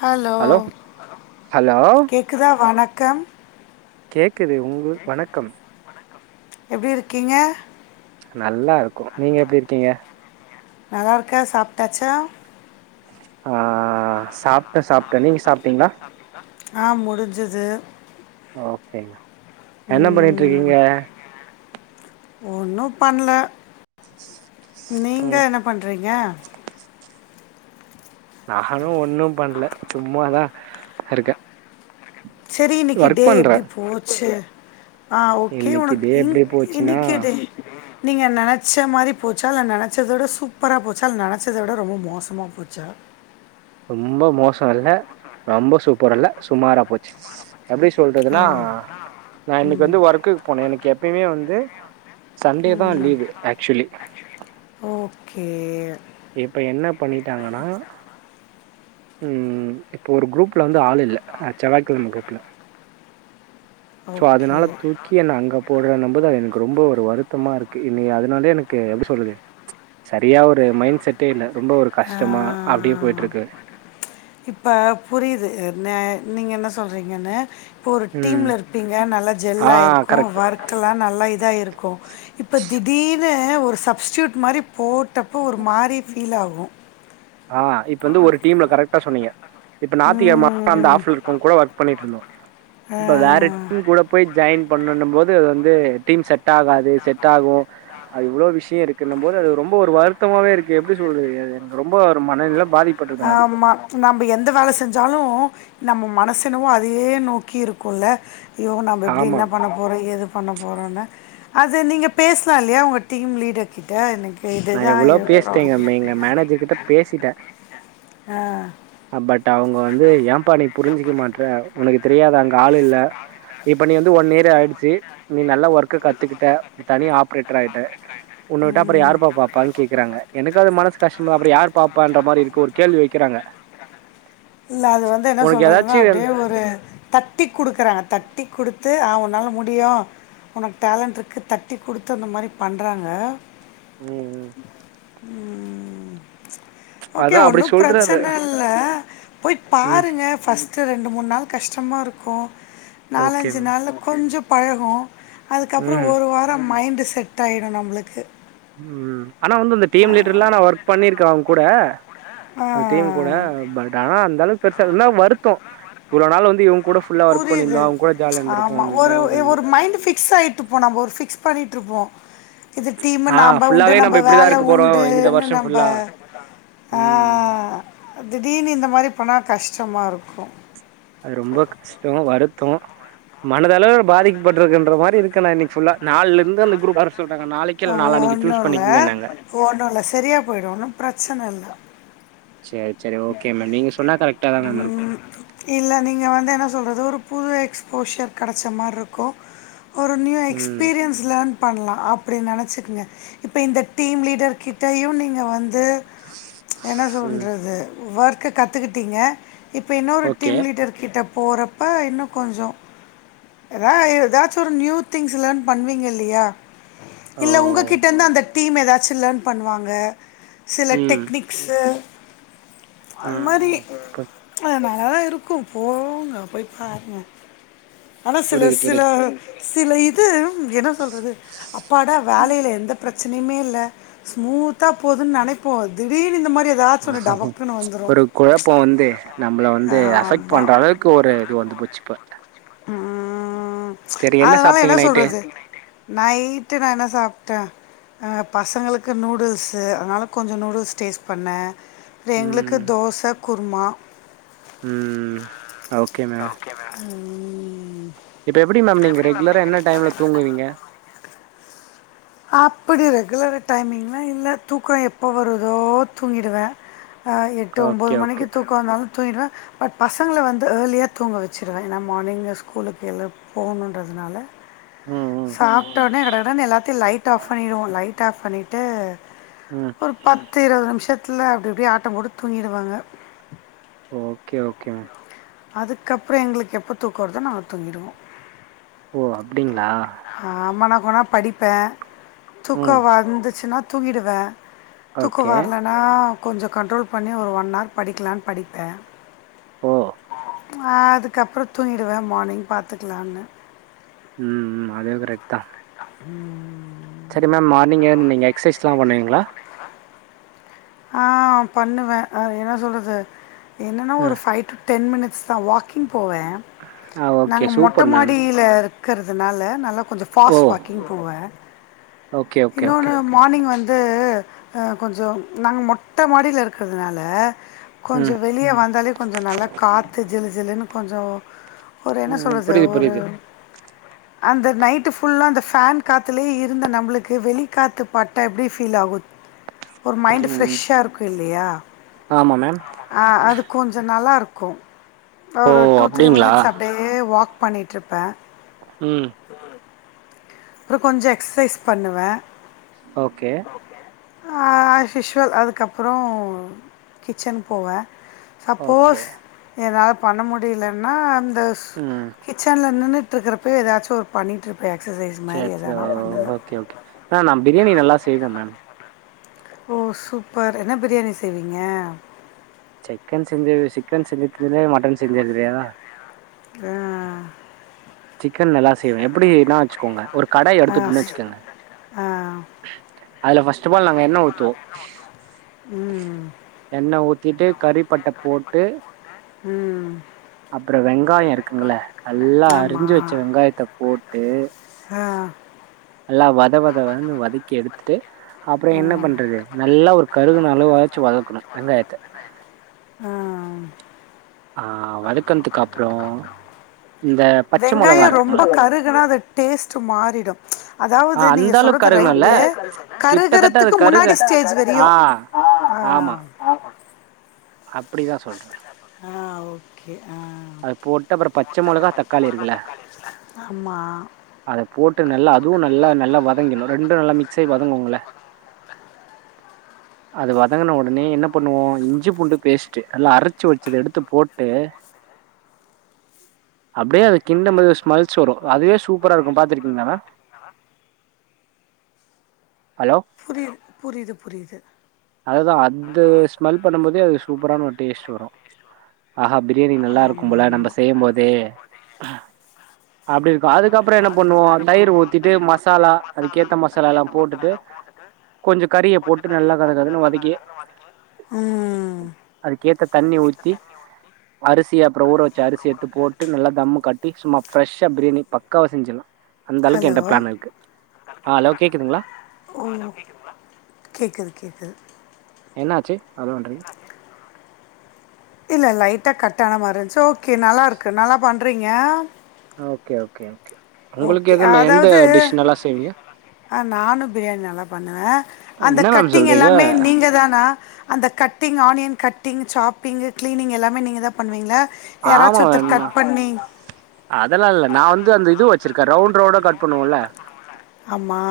Hello hello கேக்குதா வணக்கம் கேக்குது உங்கள் வணக்கம் எப்டி இருக்கீங்க நல்லா இருக்கோ நீங்க எப்டி இருக்கீங்க நல்லா இருக்க சாப்ட்டாச்சா ஆ சாப்ட்ட சாப்ட்ட நீங்க சாப்ட்டீங்ளா ஆ முடிஞ்சுது ஓகே என்ன பண்ணிட்ருக்கீங்க ஒன்னும் பண்ணல நீங்க ம் என்ன பண்றீங்க நானு ஒன்னும் பண்ல சும்மாதா இருக்க சேரி இன்னைக்கு டே பண்றே எப்படி போச்சு ஆ ஓகே இன்னைக்கு ஒனக்கு டே இன் எப்டி போச்சுன்னா இன்னைக்கு டே நீங்க நனச்ச மாரி போச்சா இல்ல நனச்சதோட சூப்பரா போச்சா இல்ல நனச்சதோட ரொம்ப மோசமா போச்சா ரொம்ப மோசோ இல்ல ரொம்ப சூப்பரு இல்ல சுமாரா போச்சு எப்படி ஓ சொல்றதுன்னா நா இன்னைக்கு வந்து ஒர்க்குக்கு போன எனக்கு எப்பயுமே வந்து சண்டே தா ம் லீவு ஆக்சுவலி ஓகே இப்ப என்ன பண்ணிட்டாங்கன்னா ம் இப்போ ஒரு குரூப்ல வந்து ஆள் இல்ல ஆ செவ்வாய்கெழம குரூப்ல சோ ஓகே அதனால து க்கி என்ன அங்க போறனும் போது அது எனக்கு ரொம்ப ஒரு வருத்தமா இருக்கு இனி அதனாலே எனக்கு எப்டி சொல்றது சரியா ஒரு மைண்ட் செட்டே இல்ல ரொம்ப ஒரு கஷ்டமா அப்டியே ஆ போயிட்ருக்கு இப்ப புரியுது ந நீங்க என்ன சொல்றீங்கன்னு ஒரு ம். டீம்ல இருப்பீங்க நல்லா ஆ ஜெல்லாயிருக்கு‌ கரெக்ட். வர் க்குல்லா நல்லா இதா ஆயிருக்கு இப்போ திடீனு ஒரு சப்ஸ்டியூட் மாரி போட் டப்போ ஒரு மாரி ஃபீல் ஆகு ஆ இப்ப வந்து ஒரு டீம்ல கரெக்டா சொன்னீங்க இப்ப ஞாத்திகெழம அந்த ம். ஆஃப் இருக்கோங் கூட ஒர்க் பண்ணிட்ருந்தோ ஆ. இப்ப வேற டீம் கூட போய் ஜாயின் பண்ணனும் போது அது வந்து டீம் செட் ஆகாது து செட் ஆகு அது இவ்ளோ விஷயோ இருக்குன்னும் போது அது ரொம்ப ஒரு வருத்தமாவே இருக்கு எப்படி சொல்றது அது எனக்கு ரொம்ப ஒரு மனநிலம் ஆமா நம்ம எந்த வேல செஞ்சாலும் நம்ம மனசு என்னவோ அதையே நோக்கி இருக்குல்ல ஐயோ நம்ப எப்டி ஆமா என்ன பண்ண போறோ ஏது பண்ண போறோன்னு அது நீங்க பேசலா இல்லையா உங்க டீம் லீடர்கிட் ட எனக்கு நா இதுதான் எவ்ளோ என் பேசிட்டேன்ங்க எங்க மேனேஜர் கிட்ட பேசிட்டே அ பட் அவுங்க வந்து ஏம்பா நீ புரிஞ்சுக்க மாட்றே உனக்கு தெரியாது அங்க ஆள்யில்ல இப்ப நீ வந்து ஒன் இயர் ஆயிடுச்சு நீ நல்ல ஒர்க்க கத்துக்கிட்ட நீ தனியா ஆப்ரேட்டர் ஆயிட்ட உன்ன விட்ட அப்றோ ம். யாருப்பா பாப்பான்னு கேக்கறங்க எனக்கு அது மனசு கஷ்டமா அப்டி யாரு பாப்பான்ற மாரி இருக்கு ஒரு கேள்வி வைக்கிறாங்க இல்ல அது வந்து என்ன உனக்கு சொல்றதுன்னா ஏதாச்சு அப்டியே ஒரு தட்டி குடுக்குறாங்க தட்டி குடுத்து ஆ உன்னால முடியு உனக்கு டேலண்ட்ருக்கு தட்டி குடுத்து அந்த மாரி பண்றாங்க ம் க ம் ஓகே அதா அப்டி ஒன்னு சொல்றாரு பிரச்சனையில்ல போயி ம் பாருங்க ஃபர்ஸ்ட்டு ரெண்டு மூணு நாள் கஷ்டமாகருக்கு ஓகே நாலஞ்சு நாள்ல கொஞ்சோ பழகு அதுக்கப்புறோ ம் ஒரு வாரோ மையிண்டு செட்டாயிடு நம்மளுக்கு ம் ம் ஆனா வந்து இந்த டீம் லீடர்லா நா ஒர்க் பண்ணியிருக்கே அவங்க கூட அது டீம் கூட ஆ பட் ஆனா அந்த அளவுக்கு பெருசாவுல்ல ஆனா வருத்தோ இ்வ்ளோ நாள் வந்து இவுங்க கூட ஃபுல்லா ஒர்க் புரியுது பண்ணியிருந்தோ அவங்க கூட ஜாலியா ஆமா இருந்திருப்போன்ற ஒரு இது ஒரு மைண்ட் ஃபிக்ஸ் ஆயிட்டு இப்ப நம்போ ஒரு ஃபிக்ஸ் பண்ணிகிட்டுருப்போ இது டீம்மு ஆ நம்ம உண்டு ஃபுல்லாவே நம்ப நம்ம இப்டிதா வேல இருக்க போறோ இந்த உண்டுன்னு வருஷோ நம்ப ஃபுல்லா ஆ ம் திடீர்னு இந்த மாரி பண்ணா கஷ்டமாருக்கு அது ரொம்ப கஷ்டோ வருத்தோ மனதளவுல பாதிக்கப்பட்டுருக்கன்ற மாரி இருக்க நா இன்னைக்கி ஃபுல்லா நால்லருந்து அந்த குரூப் வர சொல்டாங்க நாளைக்கி இல்ல நாளானாலைக்கி சூஸ் பண்ணிக்கேங்கன்னாங்க ஓடானு செரியாக போயிடு ஒன்னு ம் பிரச்சன இல்ல சேர் சேரி ஓகே மேம் நீங்க சொன்னா கரெக்டாதா மேம் இருக்கு இல்ல நீங்க வந்து என்ன சொல்ராது ஒரு புது எக்ஸ்போஷர் கடச்ச மாரிருக்கு ஒரு நியூ ம் எக்ஸ்பீரியன்ஸ் லேர்ன் பண்லா அப்படி நெனச்சிக்கங்க இப்போ இந்த டீம் லீடர் கிட்டயையு நீங்க வந்து என்ன ம் சொல்றது ஒர்க்கு கத்துக்கிட்டீங்க இப்போ இன்னொரு ஓகே டீம் லீடர்க் கிட்ட போறப்ப இன்னு கொஞ்சோ ஏதாஷஏதாச்சு நியூ திங்ஸ் லேர்ன் பண்ணுவீங்கல்லையா ஓ இல்ல உங்ககிட்டருந்து அந்த டீம் ஏதாச்சும் லேர்ன் பண்ணுவாங்க சில ம் டெக்னிக்ஸு ஆ அது மாரி பு அ நல்லாதா இருக்கு போங்க போய் பாருங்க ஆனா சில புரியுது சில புரியுது சில இது என்ன சொல்றது அப்பாட வேலையில எந்த பிரச்சனையுமே இல்ல ஸ்மூத்தா போதுன்னு நெனைப்போ திடீர்னு இந்த மாதிரி ஏதாச்சு ஒன்னு டபக்குன் ஒரு கொழப்போ வந்து நம்மள வந்து அஃபெக்ட் ஆமா பண்ற அளவுக்கு ஒரு இது வந்து போச்சு இப்ப ம் செரி அதனால சாப்ட்டீங்க என்ன நைட்டு சொல்றது நைட்டு நா என்ன சாப்ட்டே பசங்களுக்கு நூடுல்ஸு அதனால கொஞ்சோ நூடுல்ஸ் டேஸ்ட் பண்ணே அப்ற எங்களுக்கு ம் தோச குர்மா ம் ஓகே மே ம் இப்ப எப்டி மேம் நீங்க ரெகுலரா என்ன டைம்ல தூங்குவீங்க அப்டி ரெகுலர் டைமிங்லா இல்ல தூக்கோ எப்போ வருதோ தூங்கிடுவே ஆ எட்டு ஒம்பது ஓகே ஓகே மணிக்கி தூக்கோ வந்தாலு தூங்கிடுவே பட் பசங்கள வந்து ஏர்லியா தூங்க வச்சுருவே ஏன்னா மார்னிங்க ஸ்கூலுக்கு எழுப் போகணுன்றதுனால ம் ம் சாப்ட்டோனே கடகடனு எல்லாத்தையு லைட் ஆஃப் பண்ணிருவோ லைட் ஆஃப் பண்ணிட்டு ம் ஒரு பத்து இருவது நிமிஷத்துல அப்டி இப்டி ஆட்டம் போட்டு துங்கிடுவாங்க ஓகே ஓகே மேம் அதுக்கப்றொ எங்ளுக்கு எப்ப தூக்க வருதோ நாங்க தூங்கிடுவோ ஓ அப்டிங்ளா ஆமா நா கொனா படிப்பே தூக்க ம் வந்துச்சுனா தூங்கிடுவே தூக்கொ ஓகே வர்லனா கொஞ்சொ கண்ட்ரோல் பண்ணி ஒரு ஒன் ஆர் படிக்கலான் படிப்பே ஓ ஆ அதுக்கப்றோ தூங்கிடுவே மானிங் பாத்துக்லான்னு ம் ம் அதுவு கரெட்தா ம் செரி மேம் மார்னிங் எழுந்து நீங்க எக்சைஸ்லா பண்ணுவீங்ளா? ஆ பண்ணுவே அ என்ன சொல்றது என்னனா ஒரு ம் ஃபை டு டென் மினிட்ஸ் தா வாக்கிங் போவே ஆ ஓகே நாங்க மொட்ட சூப்பர் மேம் மாடியில இரு க்கற்துனால நல்லா கொஞ்ச‌ ஓ ஃபாஸ்ட் வாக்கிங் போவே ஓகே ஓகே ஓகே இன்னோனு மானிங் வந்து அ கொஞ்சொ நாங்க மொட்ட மாடில இருக்கதுனால கொஞ்சொ ம் வெளிய வந்தாலே கொஞ்சொ நல்லா காத்து ஜிலு ஜிலுன்னு கொஞ்சோ ஒரு என்ன ம் சொல்றது புரியுது ஒரு புரியுது அந்த நைட்டு புல்லா அந்த ஃபேன் காத்துலே இருந்த நம்மளுக் கு வெளிக்காத்து பட்டா எப்டி ஃபீல் ஆகு ஒரு மைண்டு் ம் ஃப்ரெஷ்ஷா இருக்கு இல்லியா ஆமா மேம் ஆ அது கொஞ்ச நல்லாருக்கு ஓ ஒரு டூ த்ரீ அப்டிங்களா மினிட்ஸ் அப்டியே வாக் பண்ணிட்ருப்பே ம் ம் அப்றொ கொஞ்ச எக்ஸசைஸ் பண்ணுவே ஓகே ஆ அஷ்யுஷ்வல் அதுக்கப்புறோ கிச்சன் போவே ஓகே சப்போஸ் என்னால பண்ண முடிலன்னா அந்த ம் கிச்சன்ல நின்னுட்ருக்குறப்பே எதாச்சு ஒரு பண்ணிட்ருப்பே எக்ஸசைஸ் மாதிரி சேர் சேர் எதனா ஓ பண்ணுவேன் ஓகே ஓகே மே நா பிரியாணி நல்லா செய்வே மேம் ஓ சூப்பர் என்ன பிரியாணி செய்வீங்க? சிக்கன் செஞ்ச சிக்கன் செஞ்சுக்குறே மட்டன் செஞ்ச தெரியாதா ஆ சிக்கன் நல்லா செய்வே எப்புடின்னா வச்சுக்கோங்க ஒரு கடாய் ஆ எடுத்துட்னு ஸ் வச்சுக்கங்க ஆ அதுல ஃபஸ்ட் அஃப் ஆல் நாங்க எண்ண ஊத்துவோ ம் எண்ண ஊத்திட்டு கறி பட்ட போட்டு ம் அப்றொ வெங்காய இருக்குங்கல நல்லா அரிஞ்சு வச்ச ஆமாம் வெங்காயத்த போட்டு ஆ நல்லா வத வத வதன் வதக்கி எடுத்துட்டு அப்றொ என்ன பண்றது நல்லா ஒரு கருகுன அளவாச்சு வதக்கனு வெங்காயத்த அ ம் ஆ வதக்கன்த்துக்கப்றோ இந்த பச்ச மொளகா வெங்காயோ ரொம்ப இருக்குங்கள கருகுனா அது டேஸ்ட்டு மாறிடு ஆ அதாவது நீங்க அந்த அளவுக்கு சொல்றது கருகணுல்ல ரைட்டு கிட்டத்தட்ட அது கருகுறத்துக்கு கருக முன்னாடி ஸ்டேஜ் ஆ, வரையு ஆமா அப்டிதா சொல்றே ஆ ஓகே ஆ அது போட்டு அப்புறம் பச்சை மொளகா, தக்காளி இருக்குல்ல, ஆ ஆமா அத போட்டு நல்லா அதுவு நல்லா நல்லா வதங்கிணு ரெண்டு நல்லா மிக்ஸ் ஆயி வதங்குங்கள [unintelligible] அது வதங்கின ஒடனே என்ன பண்ணுவோ இஞ்சி பூண்டு பேஸ்ட்டு நல்லா அரச்சு வச்சத எடுத்து போட்டு அப்டியே அது கிண்ட போது ஸ்மெல்சு வரு அதுவே சூப்பரா இருக்கு பாத்துருக்கீங்களா மேம் ஹலோ புரியு புரிது புரிது அதுதா அந்து ஸ்மெல் பண்ணுபோதே அது சூப்பரான ஒரு டேஸ்ட் வரு ஆ ஹா பிரியாணி நல்லா இருக்கும் ஆமா போல நம்ம ஆமா செய்ய போதே அப்டி அதுக்கப்பறோ என்ன பண்ணுவோ தயிர் ஊத்திட்டு மசாலா அதுக்கேத்த மசாலா ல்லா போட்டுட்டு கொஞ்சோ கறிய போட்டு நல்லா கத கதன்னு வதக்கி ம் அதுக்கேத்த தண்ணி ஊத்தி அரிசி அப்பறோ ஊற அரிசி எடுத்து போட் டு நல்லா தம்மு கட்டி சும்மா ஃப்ரெஷா பிரியாணி பக்காவா செஞ்சிர்லா அந்த அளவுக்கு ஹலோ என்ட பிளான் இருக்கு ஆ ஹலோ கேக்குதுங்களா ஓ கேக்குது கேக்குது என்ன ஆச்சு ஹலோ ன்றிங்க இல்ல லைட்டா கட் ஆன மாரி இருந்துச்சு ஓகே நல்லாருக்கு நல்லா பண்ணுறீங்க ஓகே ஓகே ஓகே உங்களுக்கு ஓகே எதுவும் எந்த அதாவ்து டிஷ் நல்லா செய்வீங்க ஆ நானு பிரியாணி நல்லா பண்ணுவே அந்த என்ன மேம் கட்டிங் சொல்றீங்க எல்லாமே நீங்க தானா அந்த கட்டிங் ஆனியன் கட்டிங் சாப்பிங்கு கிளீனிங் எல்லாமே நீங்க தா பண்ணுவீங்களா ஆமா யாராச்சு ஒர்த்தர் மேம்னா கட் பண்ணி அதெல்லா இல்ல நா வந்து அந்த இது வச்சிருக்கே ரவுண்ட் ரவுண்டா கட் பண்ணுவோல்ல ஆமா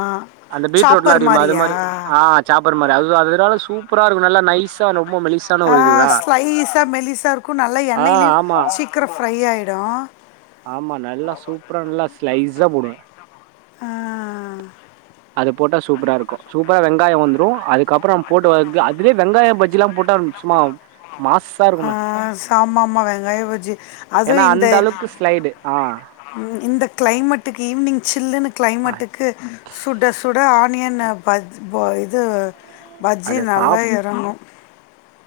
அந்த பீட்ரூட்லா சாப்பர் அரியுமா அது மாரியா மாரி ஆ சாப்பர் மாரி அது அதனால சூப்பரா இருக்கு நல்லா நைஸ் ஸா ரொம்ப மெலி ஆ ஸ்லைஸா மெலிஸா இருக்கு நல்லா ஆ எண்ணெய்லயு ஆமா சீக்கிரோ ஃப்ரை ஆயிடு ஆமா நல்லா சூப்பரா நல்லா ஸ்லைஸா போடுவே ஆ அது போட்டா சூப்பரா இருக்கு சூப்பரா வெங்காயோ வந்துரு அதுக்கப்பறம் போட்டு வதக்கு அது அதுலயே வெங்காய பஜ்ஜிலா போட்டா சும்மா மாசா இருக்கும அ சா மாம்மா வெங்காய பஜ்ஜி ஏனா அதுவு அந்த இந்த அளவுக்கு ஸ்லைடு ஆ இந்த கிளைமேட்டுக்கு ஈவினிங் சில்லுன்னு ஆ கிளைமேட்டுக்கு சுட சுட ஆனியன் அ பஜ் போ இது பஜ்ஜி நல்லா எறங்கு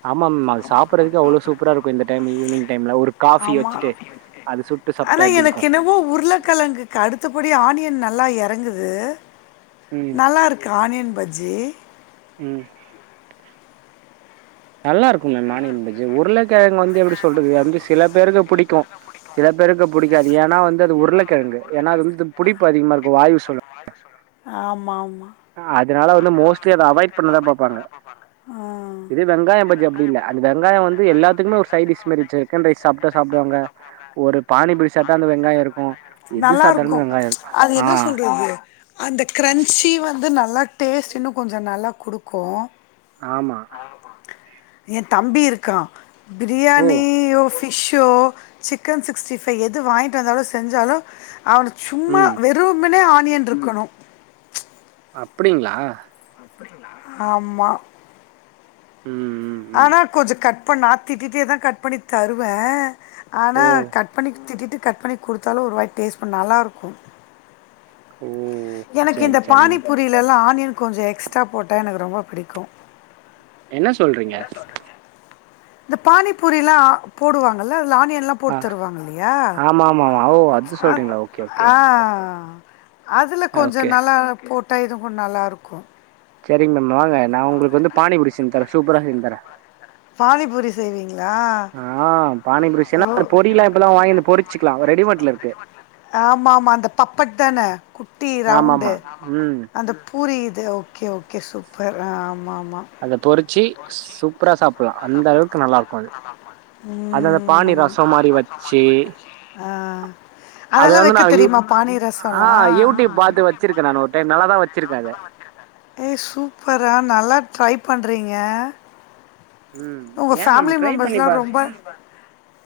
ஆமாம்மா அது சாப்றதுக்கு அவ்ளோ சூப்பரா இருக்கு இந்த டைம் ஈவினிங் டைம்ல ஒரு காஃபி ஆமா வச்சுட்டு அது சுட்டு ஆனா சாப்ட்டா எப்டி எனக்கு இருக்கு என்னவோ உருளக்கெழங்கு கடுத்தபடி ஆனியன் நல்லா எறங்குது ம் நல்லா இருக்கு ஆனியன் பஜ்ஜி ம் நல்லா இருக்குங்க இந்த ஆனியன் பஜ்ஜி உருளைக்கெழங்கு வந்து எப்டி சொல்றது அது வந்து சில பேருக்கு புடிக்கு சில பேருக்கு புடிக்காது ஏனா வந்து அது உருளக்கெழங்கு என்னா அது வந்து புடிப்பு அதிகமா இருக்கு வாய்வு சொல்ல ஆமா ஆமா அதனால வந்து மோஸ்ட்லி அத அவாய்ட் பண்ணதா பாப்பாங்க ஆமாம் இதே வெங்காய பஜ்ஜி அப்டி இல்ல அது வெங்காய வந்து எல்லாத்துக்குமே ஒரு சைட் டிஷ் மாரி சிக்கன் ரைஸ் சாப்ட்டா சாப்டுவாங்க ஒரு பானிபூரி சாப்டா அந்த வெங்காய இருக்கு எது சாப்டாலுமே வெங்காய இருக்கு ஆ சொல்றது அந்த கிரன்ச்சி வந்து நல்லா டேஸ்ட் இன்னு கொஞ்ச நல்லா குடுக்கு ஆமா எந் தம்பி இருக்கா ஓ பிரியாணியோ ஃபிஷ்ஷோ சிக்கன் சிக்ஸ்ட்டி ஃபைவ் எது வாங்கிட்டு வந்தாலு செஞ்சாலு அவனுக் சும்மா ம் வெ றுமுனே ஆனியன் இருக்கணு அப்டிங்ளா ஆமா ம் ம் ம் ஆனா கொஞ்ச கட் பண்ணா திட்டிட்டேதா கட் பண்ணி தருவே ஆனா ஓ கட் பண்ணி திட்டிட்டு கட் பண்ணி குடுத்தாலு ஒரு வாய் டேஸ்ட் பண் நல்லா இருக்கு ம் எனக்கு இந்த பானிபூரிலெல்லா ஆனியன் கொஞ்ச எக்ஸ்ட்ரா போட்டா எனக்கு ரொம்ப பிடிக்கு என்ன சொல்றிங்க இந்த பானிபூரில்லா போடுவாங்கல்ல அதுல ஆனியன்லா ஆ போட்டுத்தருவாங்க இல்லயா ஆமா ஆமா ஆமா ஓ அது சொல்றீங்களா ஓகே ஓகே அ ஆ அதுல கொஞ்ச ஓகே நல்லா போட்டா இதுவு நல்லாருக்கு செரி மேம் வாங்க நா உங்களுக்கு வந்து பானிபூரி செஞ்சி தரே சூப்பரா செஞ்சி தரே பானிபூரி செய்விங்ளா ஆ பானி பூரி செய்னா அது பொரில்லா இப்பெல்லா வாங்கின் வந்து பொரிச்சிகலா ரெடிமேட்ல இருக்கு ஆமா ஆமா அந்த பப்பட் தான குட்டி ஆமா ரவுண்டு ஆமா ம் அந்த பூரி இது ஓகே ஓகே சூப்பர் அ ஆமா ஆமா அத பொறிச்சி சூப்பரா சாப் அது அந்த பானி ம் ரசோ மாரி வச்சு ஆ அத அதெல்லா வந்து நா வெக்க யூ தெரிமா பானி ஆ ரசல்லா யூடியூப் பாத்து வச்சிருக்கே நானு ஒரு டைம் நல்லாதா வச்சிருக்கே அத ஏ சூப்பர்ரா நல்லா ட்ரை பண்றிங்க ம் உங்க ஏ மேம் ஃபேமிலி ட்ரை பண்ணி மெம்பர்ஸ்லா பா ரொம்ப ம்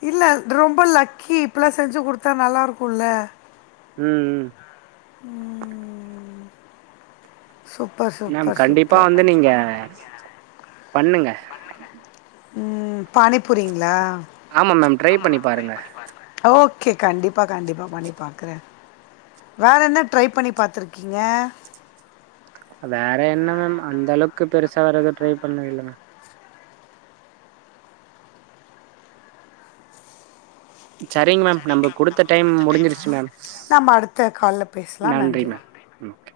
இல்ல ரொம்ப லக்கி இப்பிலா செஞ்சு குடுத்தா நல்லாருக்குல்ல ம் ம் ம் சூப்பர் மேம் சூப்பர் கண்டிப்பா சூப்பர் வந்து நீங்க பண்ணுங்க ‌ம்‌ பானிபூரிங்ளா ஆமா மேம் ட்ரை பண்ணி பாருங்க ஓகே கண்டிப்பா கண்டிப்பா பண்ணி பாக்கற வேற என்ன ட்ரை பண்ணி பாத்துருக்கிங்க வேற என்ன மேம் அந்த அளவுக்கு பெருசா வேறெது ட்ரை பண்ணதில்ல மேம் சரிங் மேம் நம்ம குடுத்த டைம் முடிஞ்சிருச்சு மேம் நம்ம அடுத்த கால்ல பேசலா நன்றி மேம் ஓகே